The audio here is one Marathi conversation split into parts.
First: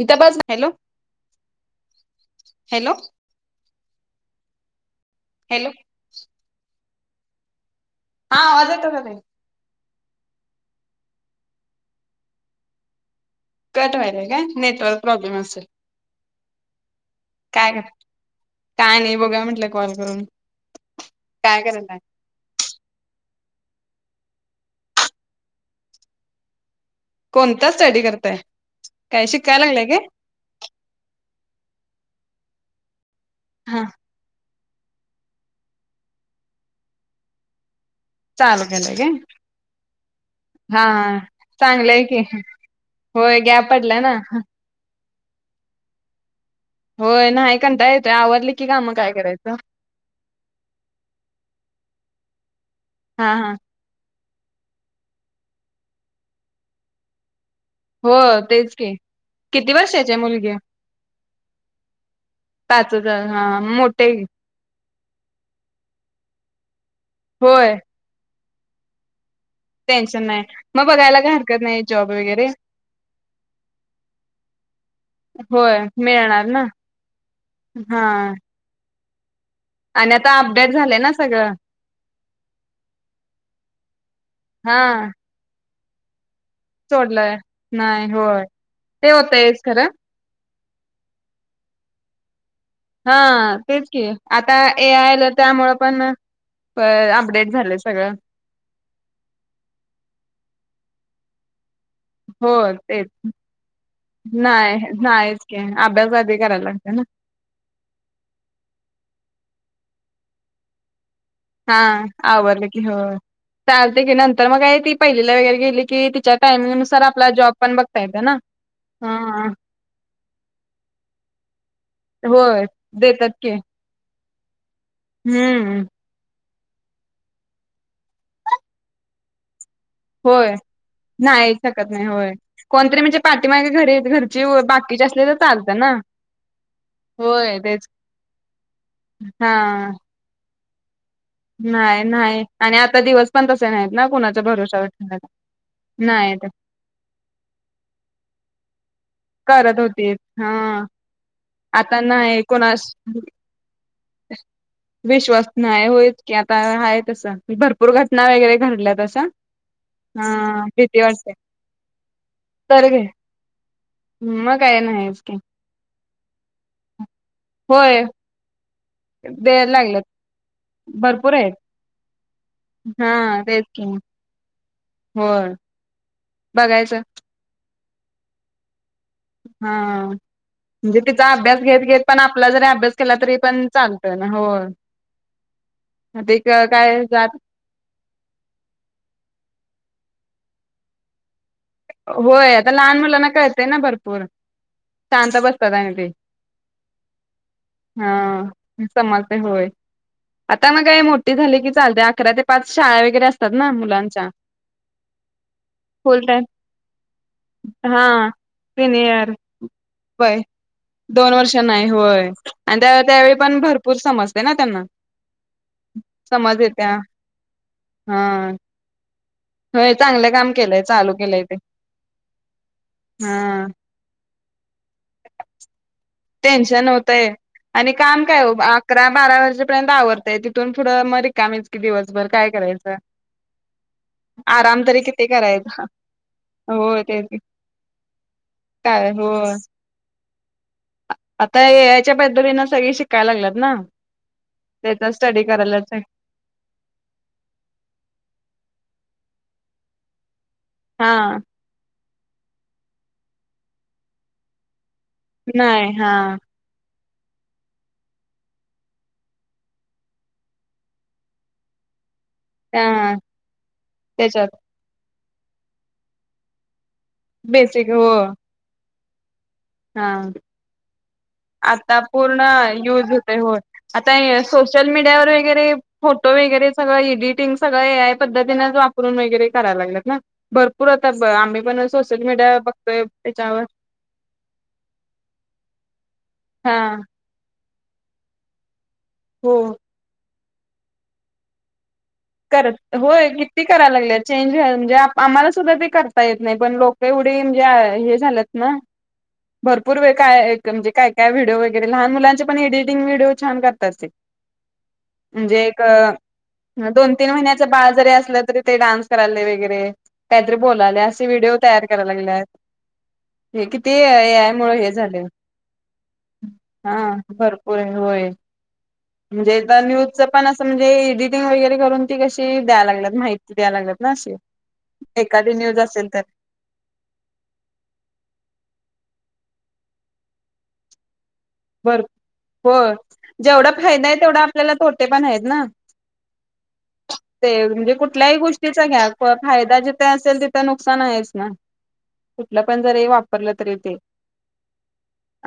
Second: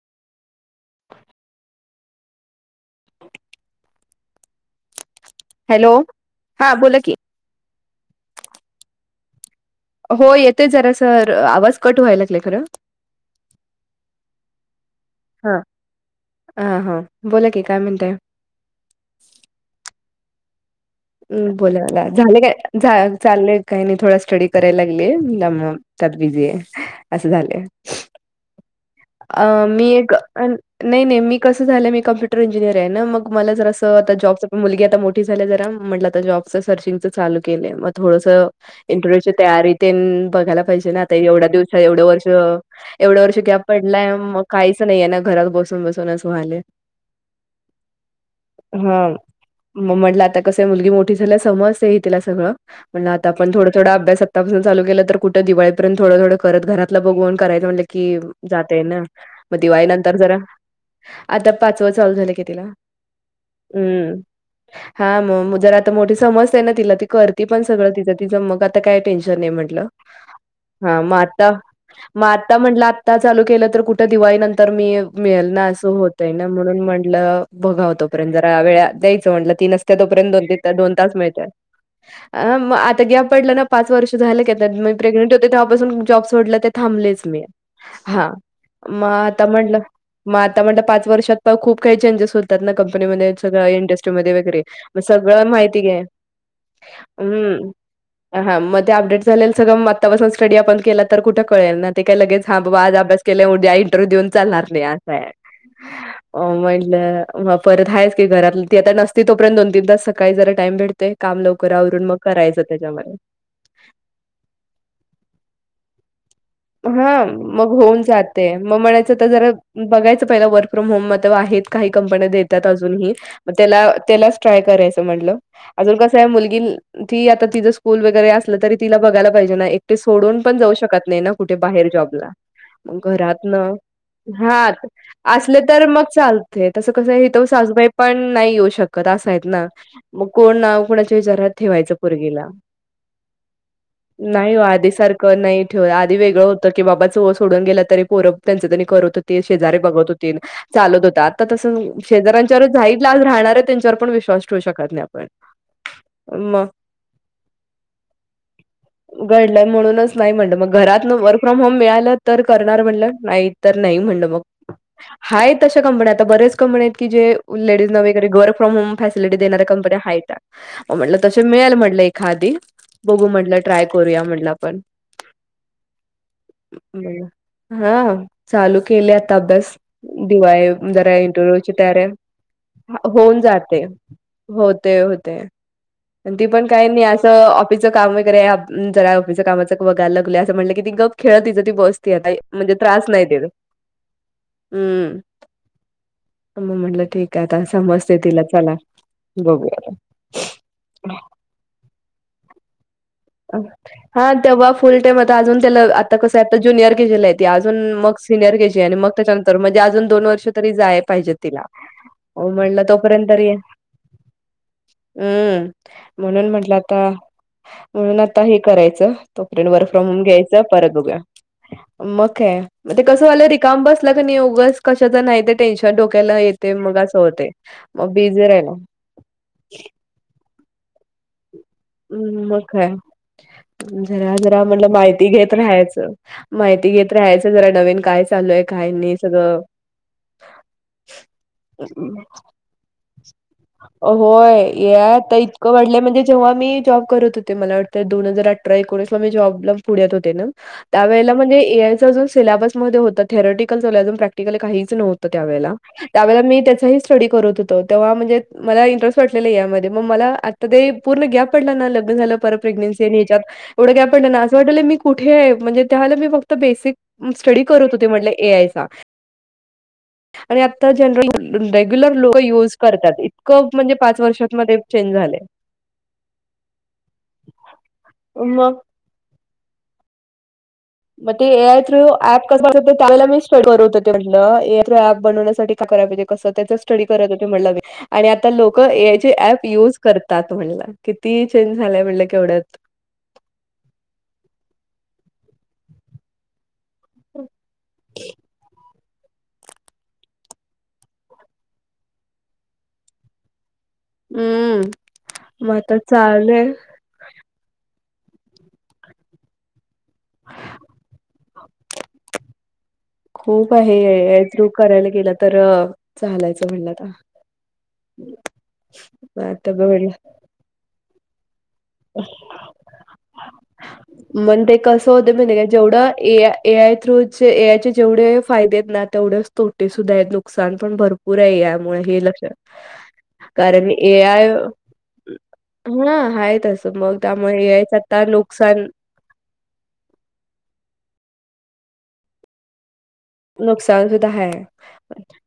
हितं बस ना, हॅलो [unintelligible] हॅलो हॅलो, हा बोला की हा आवाज येतोय का ताई हो येतय जरास र आवाज कट व्हायला लागलाय खरं कट व्हाय नाही काय नेटवर्क प्रॉब्लेम असलं अ हा बोला की काय गं म्हणताय काय नाही बघूया म्हटलं कॉल करून हम्म काय बोला करायलाय बोला झालं काय झा चाल्लंय काही नाही थोडा स्टडी करायला लागलीये त्यामुळं त्यात बिझी आहे असं झालंय कोणता स्टडी करताय काय अ शिकायला मी लागलाय काय एक नाही नाही मी कसं झालंय मी कॉम्पुटर ई क्लिअर आहे ना मग मला जरास हा आता जॉबचं पण मुलगी आता मोठी झाल्या जरा म्हटलं आता जॉबचं सर्चिंगचं चालू केलंय म थोडसं चालू केलंय काय इंटरव्ह्यूची तयारी तेन बघायला हा पाहिजे ना आता एवढ्या दिवसात एवढे चांगलंय की वर्ष एवढ्या वर्ष गॅप पडलाय मग काहीच नाही आहे ना घरात बसून बसून अस व्हायलंय होय नाही कंटाळा येतोय आवरली की काम काय हां. करायचं मग म्हटलं आता कसं आहे मुलगी मोठी झाल्या समजतंय घे तिला सगळं म्हंटल आता हा हा आपण थोडं थोडं अभ्यासा आत्तापासून चालू केल तर कुठं दिवाळीपर्यंत थोड थोड करतं घरातलं बघून करायच म्हंटल हो की तेच जातय की ना मग किती दिवाळी वर्षाची नंतर आहे जरा मुलगी आता पाचव चालू झालंय कि तिला पाचच हा मोठे हम्म हा म मग जर आता मोठी समजते ना तिला ती करती पण होय सगळं तिचं तिचं मग आता काय टेन्श तर मी म्हंटल टेन्शन नाही मग हा म बघायला काय आत्ता हरकत नाही जॉब म वगैरे आत्ता म्हंटल आत्ता चालू केल तर कुठं दिवा दिवाळी नंतर मी मिळेल ना होय अस होतय मिळणार ना म्हणून म्हटलं बघाव हा तोपर्यंत जरा वेळ त्या आणि तोपर्यंत आता दोन अपडेट तीन दोन झालंय ना तास मिळत्यात सगळं अ मग आता ग्याप पडलं ना पाच वर्ष झालं कि आता हा मी प्रेग्नेंट होते तेव्हापासून जॉब सो सोडलं ते थांबलेच सोडलंय मी नाही हा होय म ते आता होतयच म्हणलं खरं म आता म्हणलं पाच वर्षात पाहू खूप काही चेंजेस हो त्यातन कंपनीमध्ये आणि हा सगळ्या तेच की इंडस्ट्रीमध्ये आता वगैरे ए म आय आलं सगळ त्यामुळं माहिती घे पण अपडेट हम्म झालंय सगळं हा म ते अपडेट झालेल सगळं म आत्तापासन स्टडी आपण कॉल केला तर कुठे कळेल ना ते काय लगेच हो हा बाबा आज तेच अभ्यास केला उद्या इंटरव्ह्यू देऊन चालणार नाही असं आहे नाहीच की अभ्यास आधी अ करायला लागतोय ना म्हटलं म परत हायचं की घरातल ती आता नसती परत दोन तीन तास सकाळी जरा टाइम भेटतोय हा आवरलं की हो चालतय की नंतर मग काय ती पहिलीला वगैरे गेली की ती हा मग होऊन ना जाते मग म्हणायचं तर हा जरा बघायचं पहिलं वर्क फ्रॉम होम म तव आहेत काही कंपन्या होय देतात अजून देतात की हीतेला त्याला ट्राय करायचं रायच म्हटल हम्म अजून कस आहे मुली ती आता तिचं स्कूल वगैरे असलं तरी तिला बघायला पाहिजे ना एकटे सोडून होय पण जाऊ शकत नाही ना बाहे शकत नाही जॉबला होय. कोणतरी म्हणजे घरात न पाठीमागे घरी घरची हा बाकीचे असले चालतं तर ना. मग चालते त कस होय तेच सासूबाई पण नाही येऊ शकत असाय ना हा. कोण ना. ठेवायच नाही पोरगी नाही ला आणि आता दिवस पण तसे नाहीत ना कुणाच्या नाही भरोशावर आधी सारख ठेवायला नाही ठेव. नाही वेगळ ते. होतं की बाबा चो सोडून गेला तरी पोर त्यांचनी करत. शेज करत बघत होतीत हा चालत होत आता तस आता नाही शेजऱ्यांच्या च्या कोणास साईट ला च राहणार पण विश्वास ठेवू शकत नाही आपण विश्वास नाही होईच की आता मग आहे तस भरपूर घटना वगैरे घडल्या. तशा. घडलंय म्हणूनच नाही म्हणलं हा मग भीती घरात वाटते वर्क फ्रॉम होम मिळालं तर करणार म्हटलं नाही तर नाही म्हणलं. मग काय नाहीच की आता बऱ्याच कंपन्या आहेत की जे लेडीज ला होय. वगैरे वर्कर फ्रॉम होम. फेसलेएटी देणाऱ्या द्यायला कंपन्या लागलेत आहेता भरपूर तसे आहेत मिळेल म्हणलं. खादीी बघू म्हटलं ट्राय करूया म्हटलं पण. हो बघायचं. हा हा चालूच् केले आता अभ्यास हा. दिवाळी म्हणजे जरा तिचा अभ्यास इंटरव्ह्यूची घेत घेत पण आपला जरी अभ्यास [inaudible] केला तरी होऊन पण जाते. चालतं ना हो होते होते. आणि ते ती पण काही काय नाही जात असं ऑफिसचं काम वगैरे जरा ऑफिस कामाचं [inaudible] करा लागलोय असं म्हटलं की गप्प खेळ तिज तिज होय आता लहान मुलांना कळतंय ना भरपूर, हम्म शांत बसतात आणि ते. मग म्हटलं ठीक आहे आता समजते तिला हा चला समजतंय होय, आता मग काय मोठी झाले की चालतंय. अकरा ते पाच शाळा वगैरे असतात ना हा मुलांच्या तेव्हा फुल टाइम आता अजून त्याला आता फुल कसं टाइम आता जु ज्युनियर केजीला आहे ते अजून हा मग सिनियर के जी आणि मग सिनियर त्याच्यानंतर म्हणजे अजून दोन होय वर्ष तरी जाय दोन पाहिजेत वर्ष तिला. नाही होय आणि म्हणलं त्या तोपर्यंत त्यावेळी तरी पण भरपूर समजते ना त्यांना. हम्म म्हणून समज म्हटलं येत्या आता. [unintelligible] म्हणून आता हे करायचं तो फ्रेंड वर्क होय फ्रॉम होम चांगलं काम घ्यायचा केलंय परत चालू बघुया. केलंय ते मग काय, मग ते कसं झालं हा रिकामं बसला क नाय उगच कशाचं नाही ते टेन्शन डोक टेन्शन होतंय आणि काम काय बिझी ओ राहिला अकरा बारा वाजेपर्यंत आवरतय ति थून पुढं म रिकामीच की दिवसभर हं, काय मग करायचं? जरा जरा आराम म्हणलं तरी किती माहिती घेत करायचा राहायचं, माहिती होय घेत तेच की राहायचं जरा नवीन काय चालू काही काय नाही होय. सगळं आता एआयच्या पद्धतीने सगळी शिक होय एआय आता स्टडी इतकं करायलाच वाढलं म्हणजे जेव्हा मी जॉब करत होते मला वाटतं दोन हजार अठ आठरा एकोणीसला मी जॉबला पुण्यात होते ना, त्यावेळेला हां. म्हणेज एआयचा जो सिल्याबस मध्ये होतं थेरॉटिकल चालू आहे अजून प्रॅक्टिकल काहीच नव्हतं त्या वेळेला, नाही हा त्याचंही स्टडी करत होतो तेव्हा म्हणजे मला इंटरेस्ट वाटलेलं यामध्ये मग मला आता ते पूर्ण गॅप पडला ना लग्न झालं. परत प्रेग्नेंसी त्या आणि हेच्यात एवढं ग्याप पडला ना त्याच्यात असं वाट मी कुठे आहे म्हणजे त्याला मी फक्त बेसिक स्टडी करत बेसिक होते हो म्हटले ए आय चा. हा जनरल आता रेग्युलर लोक पूर्ण युज करतात होतोय् होय, इतकं म्हणजे आता पाच वर्षात मध्ये सोशल चेंज मीडिया व झालंय. वगैरे फोटो वगैरे सगळं एडिटिंग सगळं ए आय पद तीनच मग वापरून वगैरे करायला लागलेत ना. भरपूर आता मग ते आम्ही ए आय पण थ्रू सोशल ऍप मीडिया कस बघतोय [inaudible] त्याच्यावर थ्रु ॲप बनवण्यासाठी काय करायला पाहिजे कसं हा त्याची स्टडी करत होतो म्हटलं आणि आता लो क ए आय ची हो ऍप युज करतात म्हनल किती चेंज झालंय. करत होय किती करायला लागलेत चेंज म्हणजे आम्हाला सुद्धा ते करता येत नाही पण लोक. एवढे म्हणजे हे झालंत ना. भरपूर वे काय म्हणजे, काय, काय व्हिडिओ वगैरे, लहान मुलांचे पण एडिटिंग व्हिडिओ छान कर करतेत, म्हणजे मग एक, आता चाललंय दोन. च बाळ जरी असलं तरी ते डान्स करायलेय वगैरे कायतरी बोलायलय असं व्हिडिओ तयार करायला लागल्यात. हे खूप किती आहे ए आय थ्रू मुळं हे करायला झालेय, गेलं तर चालायचं म्हणलं हा आता भरपूर हाय हो, होय, म्हणजे आता न्यूज पण असं म्हणजे एडीट टींग वगैरे करून ती कशी द्या लागतल्यात माहिती द्या लागल्यात. ना अशी मण ते कसं होत एखादी म्हण का.. न्यूज असेल जेवढं तर A I through A I चे जेवढे फायदेत ना तेवढेच तोटे सुद्धा आहेत, नुकसान पण भर पुरय, यामुळे हे लक्षा भरपूर जेवढा कारण फायदा आहे ए तेवढा आय, आपल्याला तोटे पण आहेत ना हा, आहे तसं मग त्यामुळ ए आय च आता नुकसान प फायदा जिथे असेल तिथे नुकसान आहेच ना, कुठलं पण जरी वाप वारलं तरी ते, नुकसान सुद्धा आहे.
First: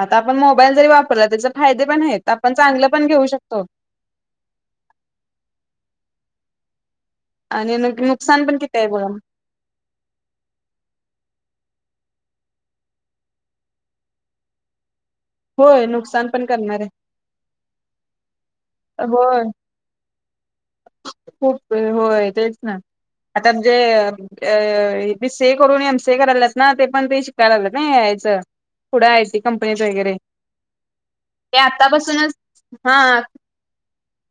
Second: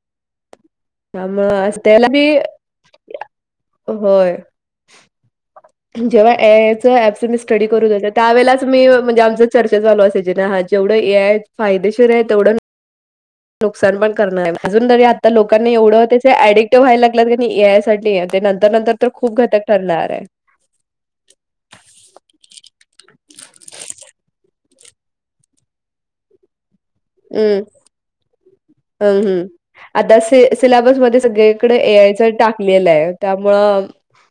आता आपण मोबा त्यामुळं आज त्याला, चांगलं पण घेऊ शकतो [inaudible] होय. जेव्हा ए आय च ऍप स्टडी आणि करत होते, नुकसान पण त्यावेळेलाच किती मी आहे बघा म्हणजे आमची चर्चा चालू असायची हा जेवढं ए आय फायदे शीर हे तेवढं नुकसान पण करणार अजून तरी आ ता लोकांनी होय एवढं त्याच नुकसान पण ऍडिकट करणार आहे व्हायल लागल्यात क नई ए आय साठी ते नं तर नंतर तर, खूप होय घातक ठरनार आय. खूप वेळ होय तेच ना आता जे अ बीसीए करून एमसीए करायल्यास ना ते पण बी शिकायला हम्म लागल्यात ना ए आय च. पुढं आहे हम्म ते हम्म कंपनीत वगैरे, आता सि सिलेबसमध्ये ते सगळीकडे ए आयच आतापसूनच टाकलेलं हा आहे त्यामुळं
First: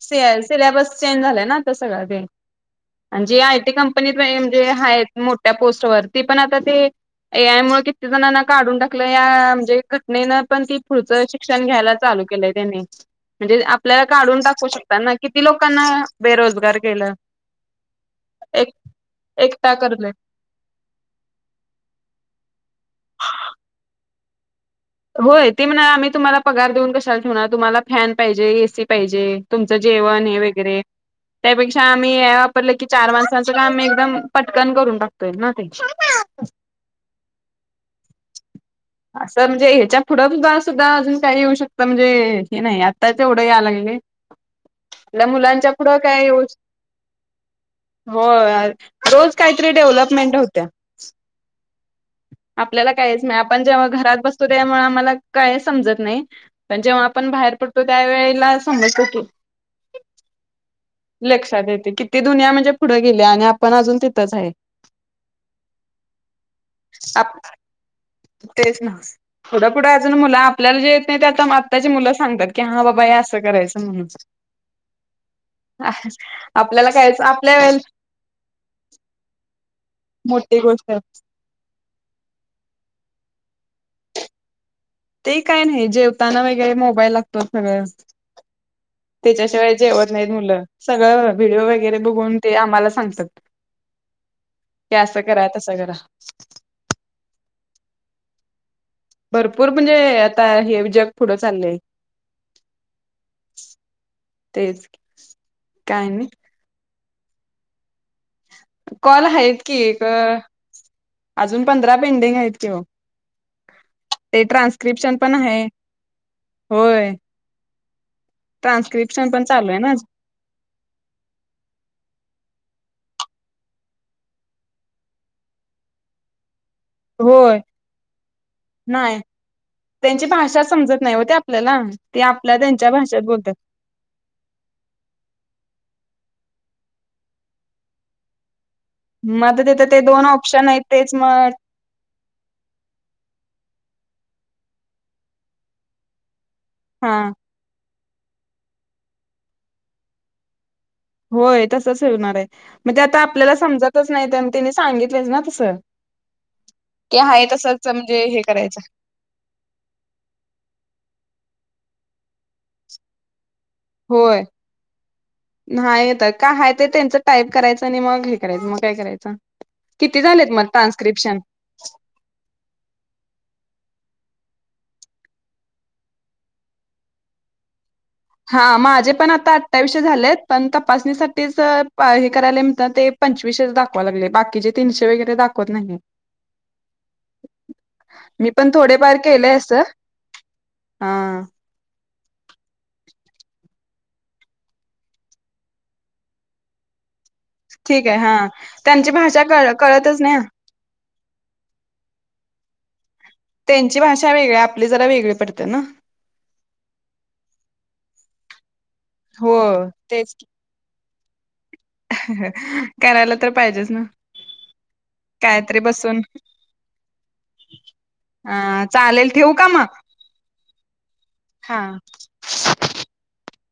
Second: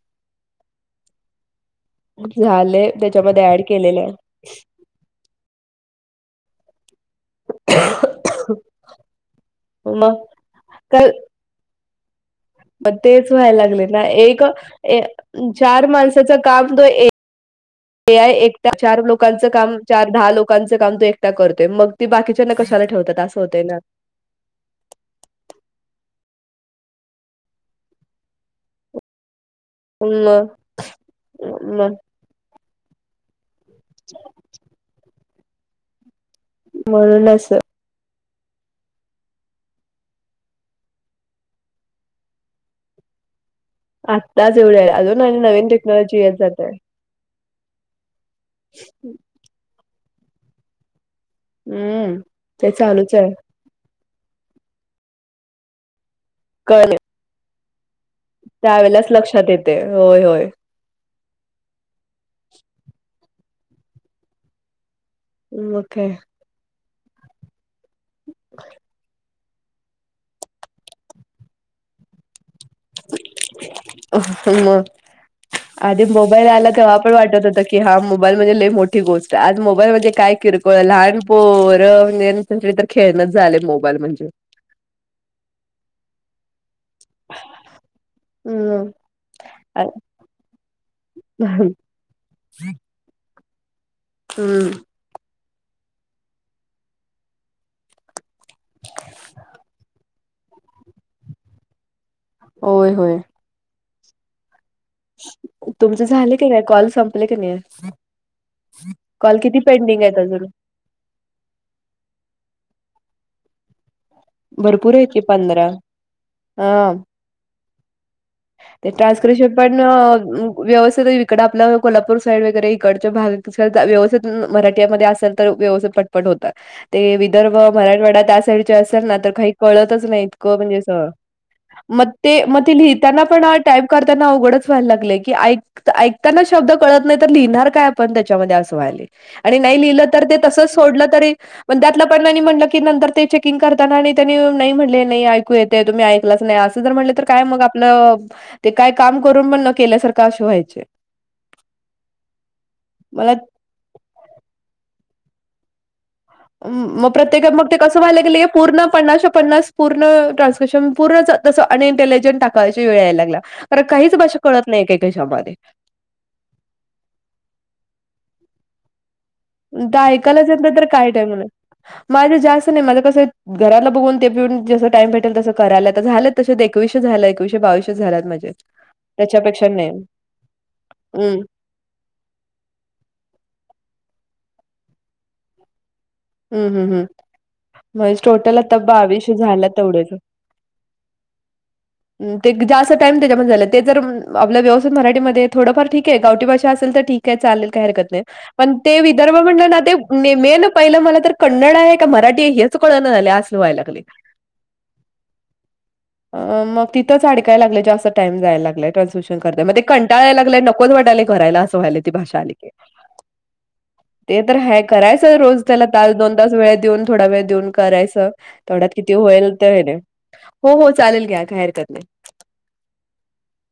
सि सिलेबस चेंज झाल्या सगळं ते झाले आणि जे त्याच्यामध्ये ऍड आयटी केलेले आहे कंपनीत म्हणजे हायत मोठ्या पोस्ट वर. ते पण आता ते ए आय मुळ किती जणांना काढून टाकलं या म्हणजे मग घटनेनं पण ती काय पुढचं शिक्षण घ्यायल्यात मग तेच व्हायला लागलय काढून एक टाकू शकतात ना किती लोकांना चार माणसाच काम बेरोजगार तो ए केलं ए आय एकटा एक चार लोकांच एकटा काम चार करलय दहा लोकांच काम तो एकटा करतोय मग ते बाकीच्याना क कशाला ठेवतात असं होतय ना. होय ते म्हणा आम्ही तुम्हाला पगार देऊन कशाला ठेवणार तुम्हाला फॅन पाहिजे, एसी पाहिजे, तुमचं जेवण हे मग वगैरे, त्यापेक्षा आम्ही ए आय वापरलं की चार मानसां काम एकदम पटकन करून टाकतोय ना ते म्हणून असं आ समज हे च्या पुढं सुद्धा सुद्धा अजून काही येऊ शकतं म्हणजे हे नाही आत्ता तेव या लागलय, आत्ताच एवढे अजून आपल्या आणि नवीन मुलांच्या पुढं टेक्नॉलॉजी काय येत यु जात आहे. होय रोज काहीतरी डेव्हलपमेंट होत्या. हम्म ते आपल्याला चालूच कायच आहे नाही, आपण जेव्हा घरात बसतो आमाला काय समजत नाही, पण कळले जेव्हा आपण बाहेर पड त्यावेळेला समजत त्यावेेळेलाच की लक्षात येते होय होय लक्षात येतेय, किती दुनिया म्हणजे पुढे गेल्या आणि आपण अजून तिथंच हाय. हं मग काय तेच ना. थोडं पुढं अजून मुलं आपल्याला जे येत नाही ते आता आत्ताची मुलं सांगतात की हा बाबा हे अस करायचं म्हण मग आधी मोबाईल आला तेव्हा पण वाटत होतं की वेळे हा मोबाईल म्हणजे लय मोठी गोष्ट हाय आज मोबाईल म्हणजे काय मोठी किरकोळ गोष्ट लहानपोरं तर खेळणंच झालय मोबाईल म्हणजे. ते काय नाही जेवताना हे मोबाईल लागतो सगळं, हम्म त्याच्याशिवाय जेवत नाहीत मुलं. सगळं व्हिडिओ वगैरे बघून ते आम्हाला सांगतात. हं की असं करा तसं करा भरपूर म्हणजे आता हे जग पुढं चाललंय. होय होय [inaudible] तुमच काय नाही झाले की नही कॉल संपले की नाही? कॉल किती हायेत की पेंडिंग एक आहेत अजून अजून पंधरा पेंडिंग आहेत की ओ ते भरपूर आहेत ट्रान्स्क्रिप्शन की पण आहे. पंधरा हा होय ते ट्रान्स्क्रिप्शन चालू पण आहे ना व्यवस्थित इकड आपलं कोल्हापूर साईड वगैरे इकडच्या भाग व्यवस्थित मराठीमध्ये असल तर व्यवस्थित पटपट होतात. ते विदर्भ होय मराठवाडा त्या साईडचे असेल ना नाही तर काही कळतच नाही त्यांची इतकं भाषा म्हणजे अस समजत नाही हो ते आपल्याला मग ते आपल्या मग ते त्यांच्या भाषेत लिहताना पण बोलतात टाईप करताना अवघडच व्हायला लागले की ऐक ऐक ताना शब्द कळत नाही तर लिहिणार काय आपण त्याच्यामध्ये अस अस व्हायलाय मग आणि आता नाही तिथं लिहिल तर दोन ते ऑप्शन तसंच आहेत सोडलं तेच तरी मग पण त्यातलं पण म्हटलं की ते चेकिंग करताना आणि त्यांनी नाही म्हटले नाही ऐकू येते तुम्ही ऐकलाच नाही असं जर म्हटले हा तर काय मग मग ते काय काम करून पण न केल्यासारखं असे व्हायचे. होय तसच हे होणार आहे मग ते आता मला आपल्याला समजतच नाही. तर त्यांनी सांगित होतेच ना तसं, मग की हाय प्रत्येक मग ते तसंच कसं व्हायला म्हणजे हे लागलंय करायचं पूर्ण पन्नासच्या पन्नास पूर्ण ट्रान्स्क्रिप्शन पूर्णच तसं अनिंतेलिजेन्ट टाकायची वेळ यायला लागल्या. होय नाहीेत का आहे ते त्यांच टाईप करायच आणि मग करायचं मग करायचं. आता किती ऐकायलाच झालेत येत मग नाही तर काय टाईप ट्रान्स्क्रिप्शन होणार. माझं जास्त नाही माझं कसं घराला बघून ते पण जस टाइम भेटेल. तस करायला आता झालं तशे एकवीसशे झालं. एकवीसशे बाविशे हा माझे पण आता अठ्ठावीशे झालेत. पण हम्म तपासणीसाठीच हे करायला म्हणताना ते पंचवीशे दाखवायला लागले. बाकीचे तीनशे वगैरे दाखवत नाही. - हम्म हम्म हम्म होय मी टोटल पण आता थोडेफार बाविशे केलंय झाल्यात असं तेवढेच हा [inaudible] ते त्या टाईम त्याच्यामध्ये झालं. तेचजर आपलं व्यवस्थित मराठीमध्ये थोडं फार ठीक आहे गावठी भाषा असेल तर ठीक आहे, काय चालेल काही ठीक हरकत आहे नाही, हा पण ते त्यांची विदर्भ भाषा म्हटलं कळ ना ते कळतच नाही मेन मला कन्नड आहे का मराठी आहे हेच झालंय असलं व्हायला त्यांची लागलंय भाषा वेगळे आपली जरा वेगळी पडते ना मग तिथंच अडकाय लागलय जास्त टाइम जायला लागलंय. ट्रान्स्क्रिप्शन हो करताय. मग ते कंटाळा तेच यायला लागलंय नकोच वाटाय लागलंय असं व्हाय लागलंय ती भाषा आली की करायला तर पाहिजेच ना ते तर आहे. करायचं रोज कायतरी त्याला तास बसून दोन तास वेळ देऊन थोडा वेळ देऊन करायचं अ तेवढ्यात किती चालेल ठेवू होईल का ते मग हो हो चालेल घ्या काही हा हरकत नाही. [inaudible]